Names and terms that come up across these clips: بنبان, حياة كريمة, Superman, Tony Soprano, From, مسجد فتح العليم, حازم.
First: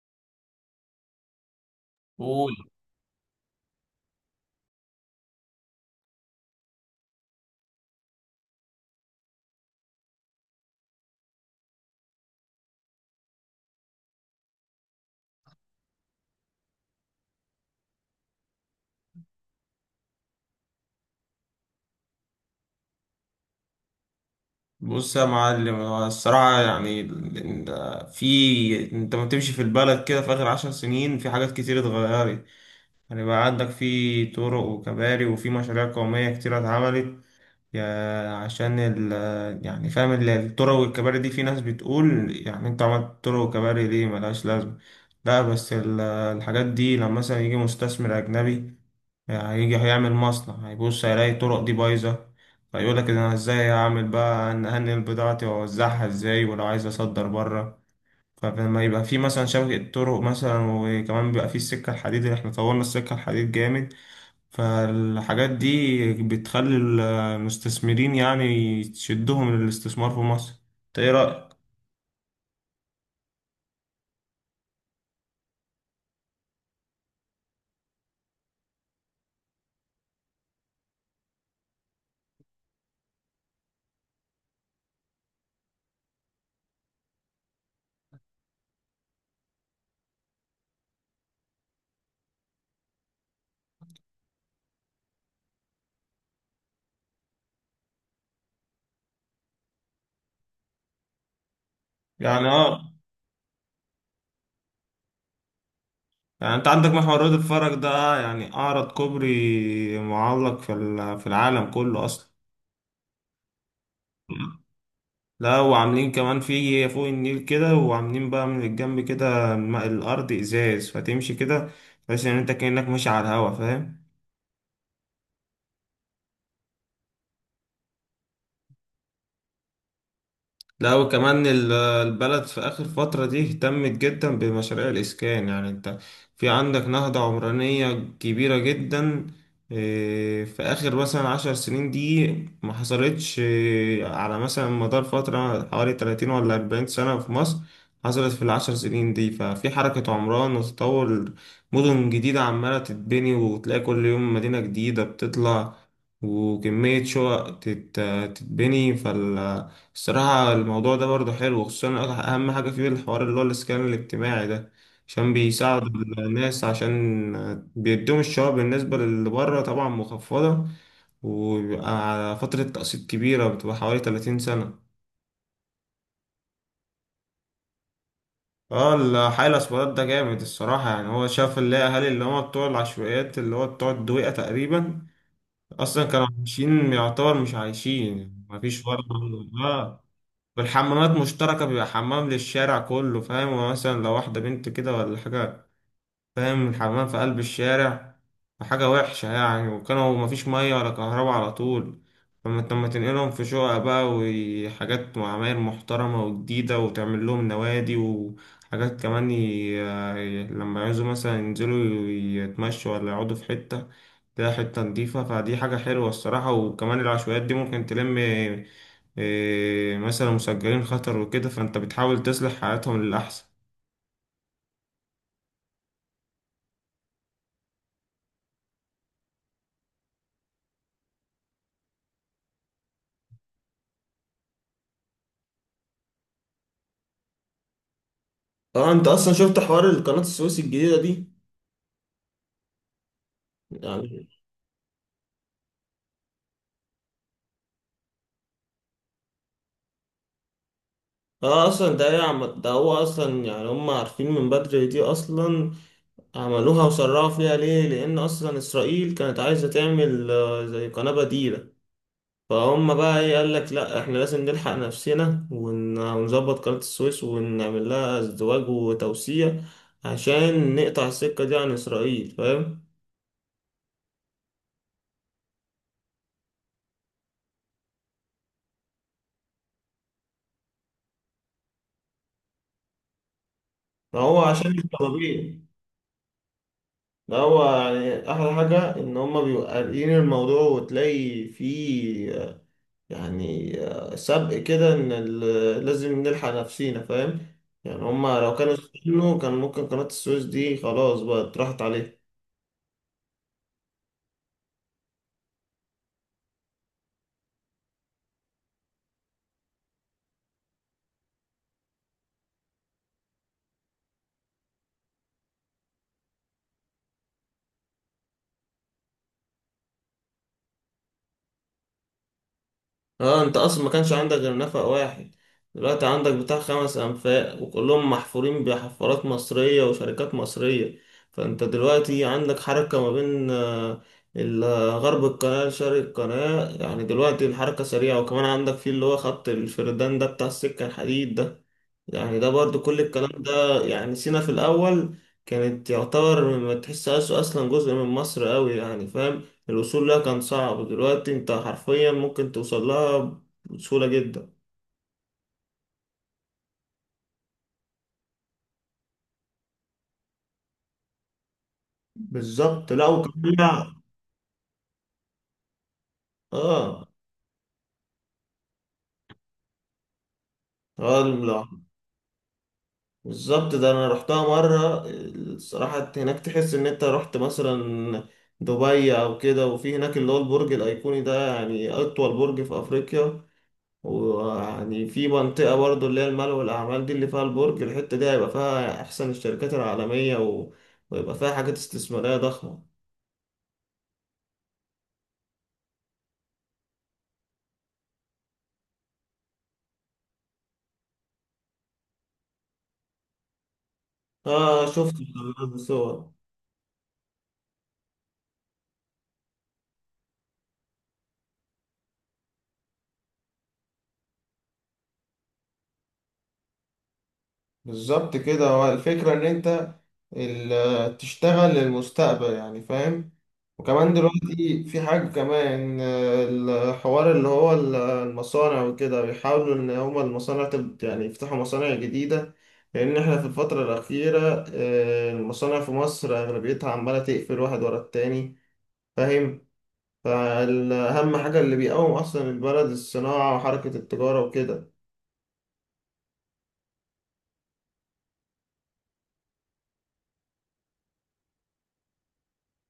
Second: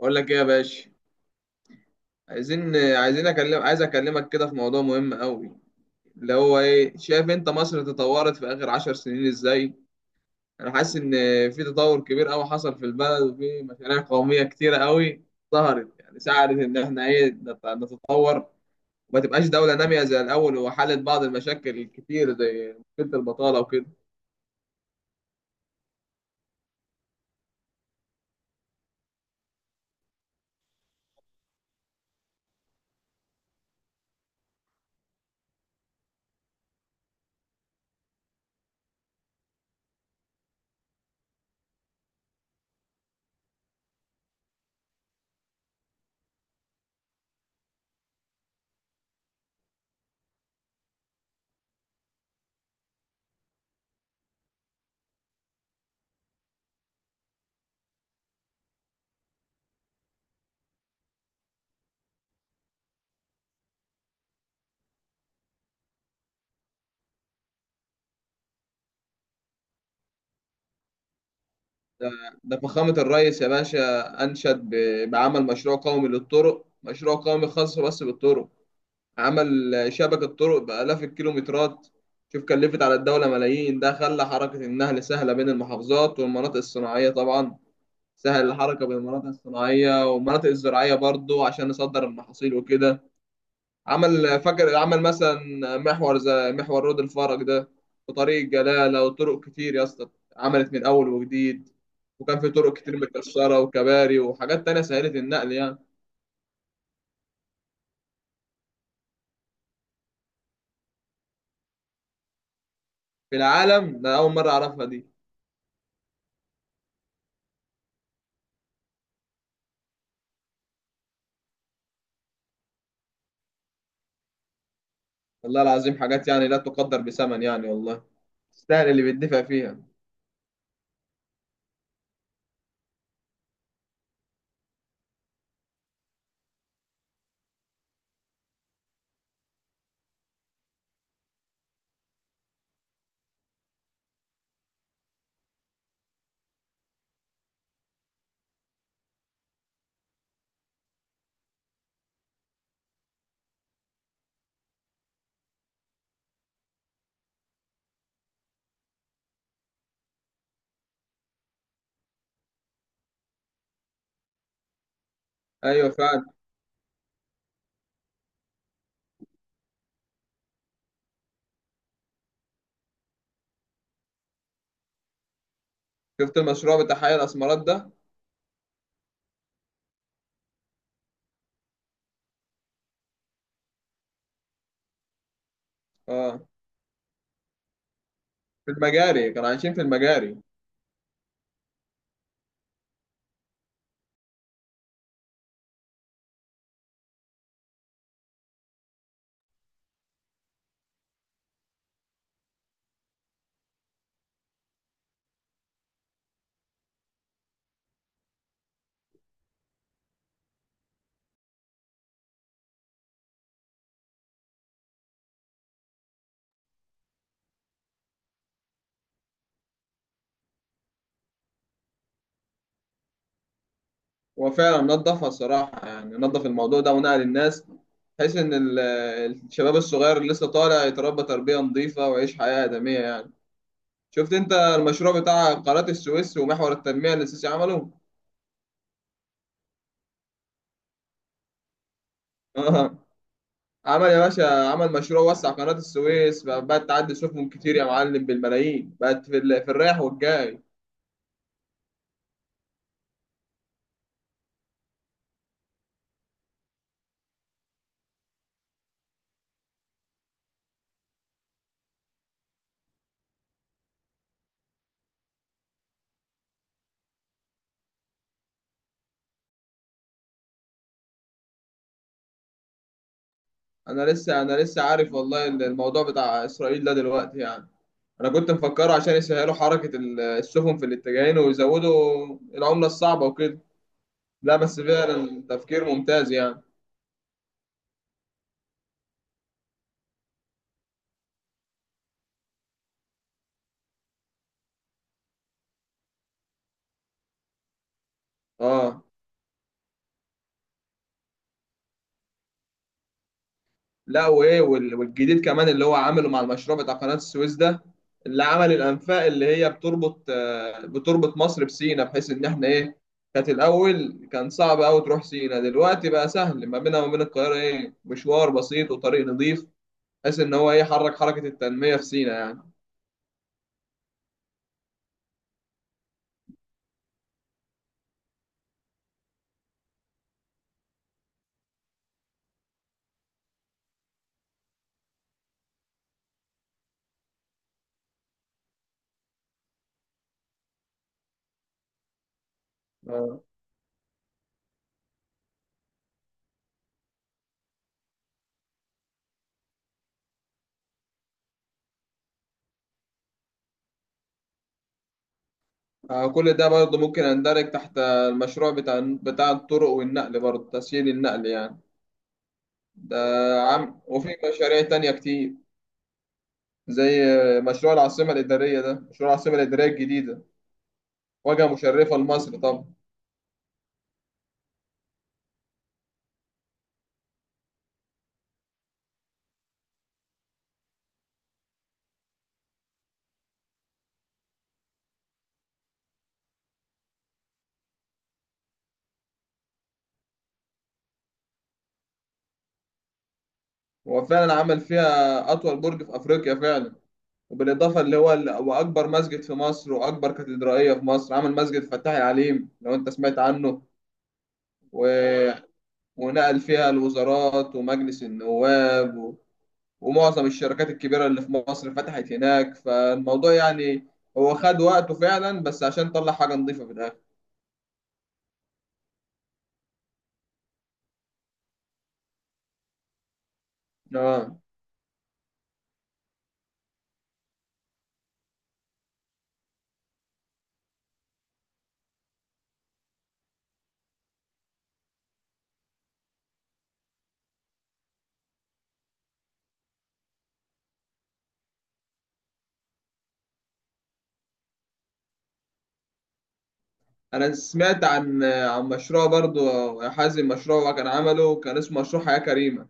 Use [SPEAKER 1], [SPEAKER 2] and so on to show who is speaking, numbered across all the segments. [SPEAKER 1] اقول لك ايه يا باشا؟
[SPEAKER 2] قول.
[SPEAKER 1] عايزين عايزين اكلم عايز اكلمك كده في موضوع مهم قوي. اللي هو ايه، شايف انت مصر تطورت في اخر 10 سنين ازاي؟ انا حاسس ان في تطور كبير قوي حصل في البلد، وفي مشاريع قوميه كتيره قوي ظهرت، يعني ساعدت ان احنا ايه نتطور، وما تبقاش دوله ناميه زي الاول، وحلت بعض المشاكل الكتير زي مشكله البطاله وكده.
[SPEAKER 2] بص يا معلم، هو الصراحة يعني ال- ال- في انت ما بتمشي في البلد كده في آخر 10 سنين، في حاجات كتير اتغيرت. يعني بقى عندك في طرق وكباري وفي مشاريع قومية كتير اتعملت. يا- عشان ال يعني فاهم، الطرق والكباري دي في ناس بتقول يعني انت عملت طرق وكباري ليه ملهاش لازمة. لا بس الحاجات دي لما مثلا يجي مستثمر أجنبي هيجي هيعمل مصنع، هيبص هيلاقي الطرق دي بايظة، فيقول لك انا ازاي هعمل بقى، ان هنقل بضاعتي واوزعها ازاي، ولو عايز اصدر بره. فلما يبقى في مثلا شبكة طرق، مثلا، وكمان بيبقى في السكة الحديد، اللي احنا طورنا السكة الحديد جامد، فالحاجات دي بتخلي المستثمرين يعني تشدهم للاستثمار في مصر. انت ايه رأيك؟
[SPEAKER 1] ده, ده فخامه الرئيس يا باشا انشد بعمل مشروع قومي للطرق، مشروع قومي خاص بس بالطرق. عمل شبكة طرق بآلاف الكيلومترات. شوف كلفت على الدولة ملايين، ده خلى حركة النقل سهلة بين المحافظات والمناطق الصناعية طبعا، سهل الحركة بين المناطق الصناعية والمناطق الزراعية برضو عشان نصدر المحاصيل وكده. فاكر عمل مثلا محور زي محور رود الفرج ده، وطريق الجلالة، وطرق كتير يا اسطى. عملت من أول وجديد، وكان
[SPEAKER 2] يعني
[SPEAKER 1] في طرق
[SPEAKER 2] اه،
[SPEAKER 1] كتير متكسرة وكباري وحاجات تانية سهلت النقل يعني.
[SPEAKER 2] يعني انت عندك محور رياض الفرج ده، يعني اعرض كوبري معلق في العالم كله اصلا.
[SPEAKER 1] في العالم ده أول مرة أعرفها دي.
[SPEAKER 2] لا، وعاملين كمان في فوق النيل كده، وعاملين بقى من الجنب كده، الأرض إزاز فتمشي كده تحس إن أنت كأنك ماشي على الهوا، فاهم.
[SPEAKER 1] والله العظيم حاجات يعني لا تقدر بثمن يعني، والله تستاهل اللي بيدفع فيها.
[SPEAKER 2] لا، وكمان البلد في آخر فترة دي اهتمت جدا بمشاريع الإسكان. يعني أنت في عندك نهضة عمرانية كبيرة جدا، في آخر مثلا 10 سنين دي ما حصلتش، على مثلا مدار فترة حوالي 30 ولا 40 سنة في مصر، حصلت في ال10 سنين دي. ففي حركة عمران وتطور، مدن جديدة عمالة تتبني وتلاقي كل يوم مدينة جديدة بتطلع، وكمية شقق تتبني. الصراحة الموضوع ده برضه حلو، خصوصا أهم حاجة فيه الحوار اللي هو الإسكان الاجتماعي ده، عشان بيساعدوا
[SPEAKER 1] ايوه فعلا.
[SPEAKER 2] الناس، عشان بيدوهم الشباب بالنسبة للي بره طبعا مخفضة، وبيبقى على فترة تقسيط كبيرة، بتبقى حوالي 30 سنة.
[SPEAKER 1] شفت المشروع بتاع حي الاسمرات ده؟
[SPEAKER 2] اه الحي الأسمرات ده جامد الصراحة، يعني هو شاف اللي هي أهالي، اللي هما بتوع العشوائيات اللي هو بتوع الدويقة تقريبا، أصلا كانوا
[SPEAKER 1] اه،
[SPEAKER 2] عايشين يعتبر مش عايشين،
[SPEAKER 1] في
[SPEAKER 2] مفيش فرق.
[SPEAKER 1] المجاري كانوا عايشين، في
[SPEAKER 2] اه،
[SPEAKER 1] المجاري.
[SPEAKER 2] والحمامات مشتركة، بيبقى حمام للشارع كله، فاهم، ومثلا لو واحدة بنت كده ولا حاجة، فاهم، الحمام في قلب الشارع، فحاجة وحشة يعني. وكانوا مفيش مية ولا كهرباء على طول. فما انت لما تنقلهم في شقق بقى وحاجات وعماير محترمة وجديدة، وتعمل لهم نوادي وحاجات كمان، لما يعوزوا مثلا ينزلوا يتمشوا ولا يقعدوا في حتة، تلاقي حتة نضيفة، فدي حاجة حلوة الصراحة. وكمان العشوائيات دي ممكن تلم إيه، مثلا مسجلين خطر وكده، فانت بتحاول تصلح حياتهم للأحسن.
[SPEAKER 1] هو فعلا نظفها الصراحه، يعني نظف الموضوع ده ونقل الناس، بحيث ان الشباب الصغير اللي لسه طالع يتربى تربيه نظيفه ويعيش حياه ادميه يعني. شفت انت المشروع بتاع قناه السويس ومحور التنميه اللي السيسي عمله؟
[SPEAKER 2] اه انت اصلا شفت حوار القناة السويس الجديدة دي؟
[SPEAKER 1] عمل يا
[SPEAKER 2] يعني
[SPEAKER 1] باشا، عمل مشروع وسع قناة السويس، بقت تعدي سفن كتير يا معلم بالملايين، بقت في الرايح والجاي.
[SPEAKER 2] اه اصلا ده هو اصلا يعني هم عارفين من بدري دي اصلا. عملوها وسرعوا فيها ليه؟ لان اصلا اسرائيل كانت عايزة تعمل زي قناة بديلة، فهم بقى ايه، قال لك لا احنا لازم نلحق نفسنا ونظبط قناة السويس ونعمل لها ازدواج وتوسيع عشان نقطع السكة دي عن اسرائيل، فاهم.
[SPEAKER 1] انا لسه عارف والله الموضوع بتاع اسرائيل ده دلوقتي يعني. انا كنت مفكره عشان يسهلوا حركة السفن في الاتجاهين ويزودوا العملة الصعبة وكده.
[SPEAKER 2] ده هو
[SPEAKER 1] لا
[SPEAKER 2] عشان
[SPEAKER 1] بس
[SPEAKER 2] مش
[SPEAKER 1] فعلا
[SPEAKER 2] طالبين.
[SPEAKER 1] تفكير ممتاز يعني.
[SPEAKER 2] ده هو يعني أحلى حاجة إن هما بيبقوا قاريين الموضوع وتلاقي فيه يعني سبق كده إن لازم نلحق نفسينا، فاهم. يعني هما لو كانوا
[SPEAKER 1] اه،
[SPEAKER 2] استنوا كان ممكن قناة السويس دي خلاص بقى راحت عليه.
[SPEAKER 1] لا وايه، والجديد كمان اللي هو عامله مع المشروع بتاع قناة السويس ده، اللي عمل الانفاق اللي هي بتربط، بتربط مصر بسينا، بحيث ان احنا ايه، كانت الاول كان صعب قوي تروح سينا، دلوقتي بقى سهل ما بينها وما بين القاهرة، ايه، مشوار بسيط وطريق نظيف، بحيث ان هو ايه حرك حركة التنمية في سينا يعني.
[SPEAKER 2] اه انت اصلا ما كانش عندك غير نفق واحد، دلوقتي عندك بتاع 5 انفاق وكلهم محفورين بحفارات مصرية وشركات مصرية. فانت دلوقتي عندك حركة ما بين ال- غرب القناة لشرق القناة، يعني دلوقتي الحركة سريعة. وكمان عندك في اللي هو خط الفردان ده بتاع السكة الحديد ده. يعني ده برضو كل الكلام
[SPEAKER 1] آه.
[SPEAKER 2] ده، يعني سينا في الأول كانت يعتبر ما تحسهاش أصلا جزء من مصر أوي، يعني فاهم، الوصول لها كان صعب، دلوقتي أنت حرفيا ممكن توصل لها بسهولة جدا.
[SPEAKER 1] كل ده برضه ممكن يندرج تحت المشروع بتاع الطرق والنقل، برضه تسهيل النقل يعني.
[SPEAKER 2] بالظبط. لا
[SPEAKER 1] ده
[SPEAKER 2] وكمان
[SPEAKER 1] وفي مشاريع تانية كتير
[SPEAKER 2] اه.
[SPEAKER 1] زي مشروع العاصمة الإدارية ده، مشروع العاصمة الإدارية الجديدة،
[SPEAKER 2] اه. لا
[SPEAKER 1] واجهة مشرفة لمصر طبعا.
[SPEAKER 2] بالظبط، ده أنا رحتها مرة، الصراحة هناك تحس إن أنت رحت مثلا دبي أو كده. وفي هناك اللي هو البرج الأيقوني ده، يعني أطول برج في أفريقيا، ويعني في منطقة برضو اللي هي المال والأعمال دي، اللي فيها البرج، الحتة دي هيبقى فيها أحسن الشركات العالمية ويبقى فيها حاجات استثمارية ضخمة.
[SPEAKER 1] هو فعلا عمل فيها أطول برج في أفريقيا فعلا، وبالإضافة اللي هو وأكبر مسجد في مصر وأكبر كاتدرائية في مصر. عمل مسجد فتح العليم لو أنت سمعت عنه،
[SPEAKER 2] آه
[SPEAKER 1] و...
[SPEAKER 2] شفت الصور.
[SPEAKER 1] ونقل فيها الوزارات ومجلس النواب، ومعظم الشركات الكبيرة اللي في مصر فتحت هناك. فالموضوع يعني هو خد وقته فعلا، بس عشان طلع حاجة نظيفة في الآخر.
[SPEAKER 2] بالظبط كده، هو الفكرة إن أنت تشتغل للمستقبل، يعني فاهم. وكمان
[SPEAKER 1] آه.
[SPEAKER 2] دلوقتي في حاجة كمان، الحوار اللي هو المصانع وكده، بيحاولوا إن هما المصانع يعني يفتحوا مصانع جديدة، لأن إحنا في الفترة الأخيرة المصانع في مصر أغلبيتها عمالة تقفل واحد ورا التاني، فاهم، فأهم حاجة اللي بيقوم أصلا البلد الصناعة وحركة التجارة وكده.
[SPEAKER 1] انا سمعت عن مشروع برضو يا حازم، مشروع كان عمله كان اسمه مشروع حياة كريمة.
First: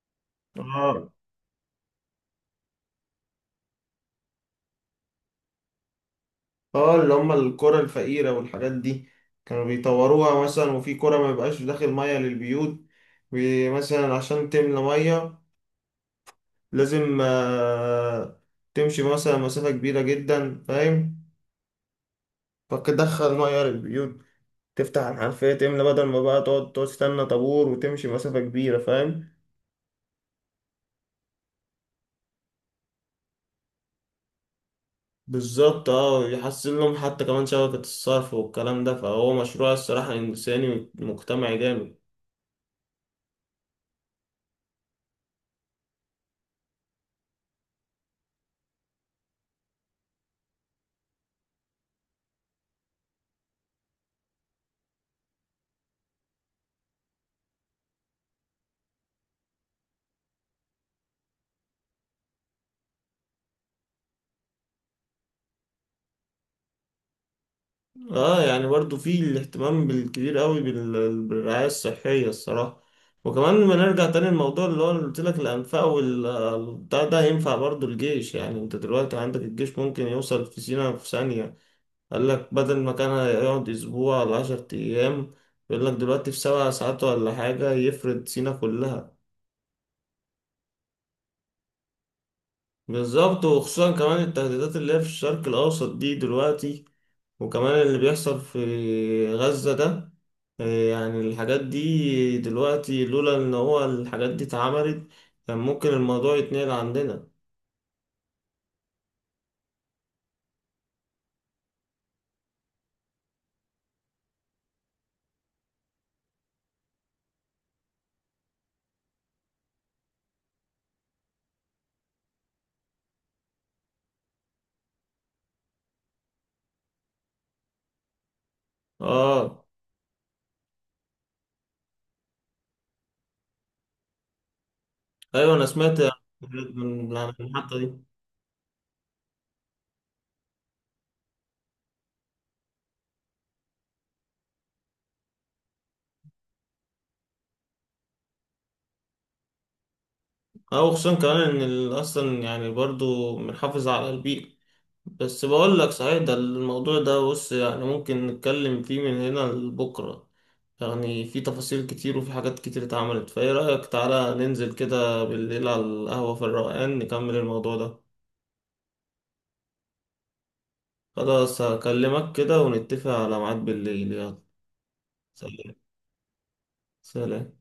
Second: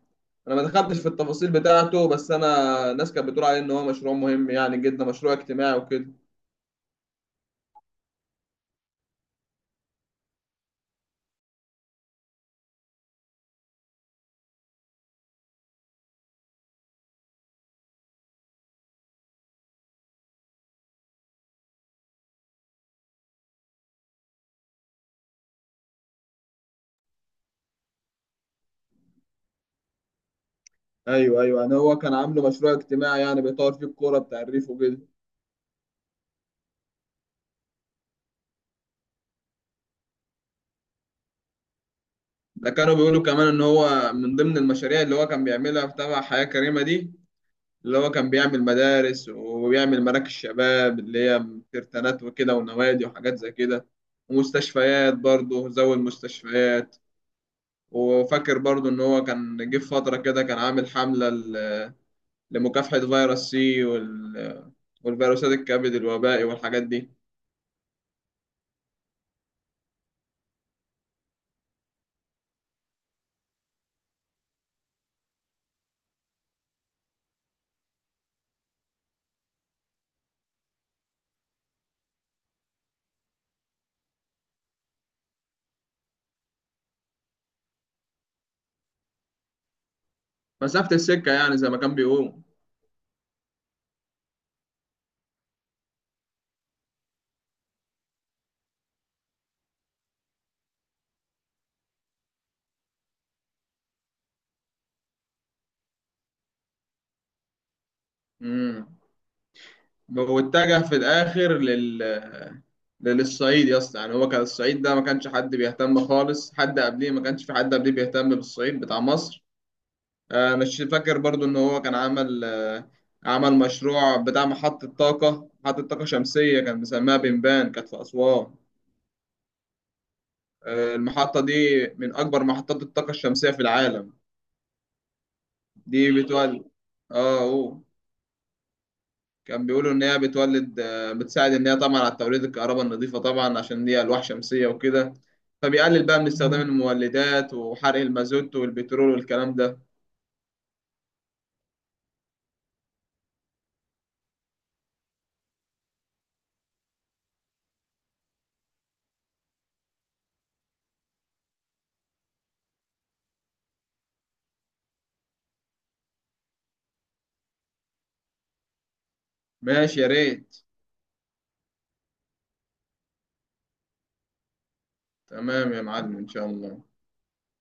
[SPEAKER 1] انا ما دخلتش في التفاصيل بتاعته، بس انا الناس كانت بتقول عليه ان هو مشروع مهم يعني جدا، مشروع اجتماعي وكده.
[SPEAKER 2] اه اللي هم القرى الفقيرة والحاجات دي، كانوا بيطوروها مثلا. وفي قرى ما يبقاش داخل مية للبيوت، مثلا عشان تملى مية لازم تمشي مثلا مسافة كبيرة جدا، فاهم، فتدخل مية للبيوت، تفتح الحنفية تملى، بدل ما بقى تقعد تستنى طابور وتمشي مسافة كبيرة، فاهم.
[SPEAKER 1] ايوه ايوه، يعني هو كان عامله مشروع اجتماعي يعني بيطور فيه الكوره بتعريف وكده.
[SPEAKER 2] بالظبط، اه، يحسن لهم حتى كمان شبكة الصرف والكلام ده، فهو مشروع الصراحة إنساني ومجتمعي جامد.
[SPEAKER 1] ده كانوا بيقولوا كمان ان هو من ضمن المشاريع اللي هو كان بيعملها في تبع حياة كريمة دي، اللي هو كان بيعمل مدارس، وبيعمل مراكز شباب اللي هي كرتانات وكده، ونوادي وحاجات زي كده. ومستشفيات برضه، زود مستشفيات. وفاكر برضه إن هو كان جه في فترة كده كان عامل حملة لمكافحة فيروس C والفيروسات الكبد الوبائي والحاجات دي.
[SPEAKER 2] اه، يعني برضو في الاهتمام بالكبير قوي بالرعاية الصحية الصراحة. وكمان لما نرجع تاني الموضوع اللي هو اللي قلت لك الأنفاق والبتاع ده، ينفع برضو الجيش، يعني انت دلوقتي عندك الجيش ممكن يوصل في سينا في ثانية، قال لك بدل ما كان هيقعد أسبوع ولا 10 أيام، يقول لك دلوقتي في 7 ساعات ولا حاجة يفرد سينا كلها.
[SPEAKER 1] مسافة السكة يعني زي ما كان بيقول.
[SPEAKER 2] بالظبط، وخصوصا كمان التهديدات اللي هي في الشرق الأوسط دي دلوقتي، وكمان اللي بيحصل في غزة ده، يعني الحاجات دي دلوقتي لولا ان هو الحاجات دي اتعملت كان ممكن الموضوع يتنقل عندنا.
[SPEAKER 1] مم. واتجه في الاخر للصعيد يا اسطى، يعني هو كان الصعيد ده ما كانش حد بيهتم خالص، حد قبليه ما كانش في حد قبليه بيهتم بالصعيد بتاع مصر. مش فاكر برضو ان هو كان عمل، عمل مشروع بتاع محطة طاقة، محطة طاقة شمسية كان مسميها بنبان كانت في أسوان.
[SPEAKER 2] اه،
[SPEAKER 1] المحطة دي من أكبر محطات الطاقة الشمسية في العالم.
[SPEAKER 2] ايوه انا سمعت
[SPEAKER 1] دي بتولد
[SPEAKER 2] من، عن
[SPEAKER 1] اه.
[SPEAKER 2] المحطة
[SPEAKER 1] أوه.
[SPEAKER 2] دي.
[SPEAKER 1] كان بيقولوا ان هي بتولد، بتساعد ان هي طبعا على توليد الكهرباء النظيفه طبعا عشان هي الواح شمسيه وكده، فبيقلل بقى من استخدام المولدات وحرق المازوت والبترول والكلام ده.
[SPEAKER 2] اه، وخصوصا كمان ان اصلا يعني برضو بنحافظ على البيئة. بس بقول لك صحيح، ده الموضوع ده بص يعني ممكن نتكلم فيه من هنا لبكرة، يعني في تفاصيل كتير وفي حاجات كتير اتعملت. فايه رأيك، تعالى ننزل كده بالليل على القهوة في الروقان، نكمل الموضوع ده.
[SPEAKER 1] ماشي يا ريت.
[SPEAKER 2] خلاص، هكلمك كده ونتفق على ميعاد بالليل، يلا.
[SPEAKER 1] تمام
[SPEAKER 2] سلام.
[SPEAKER 1] يا معلم، ان شاء الله.
[SPEAKER 2] سلام.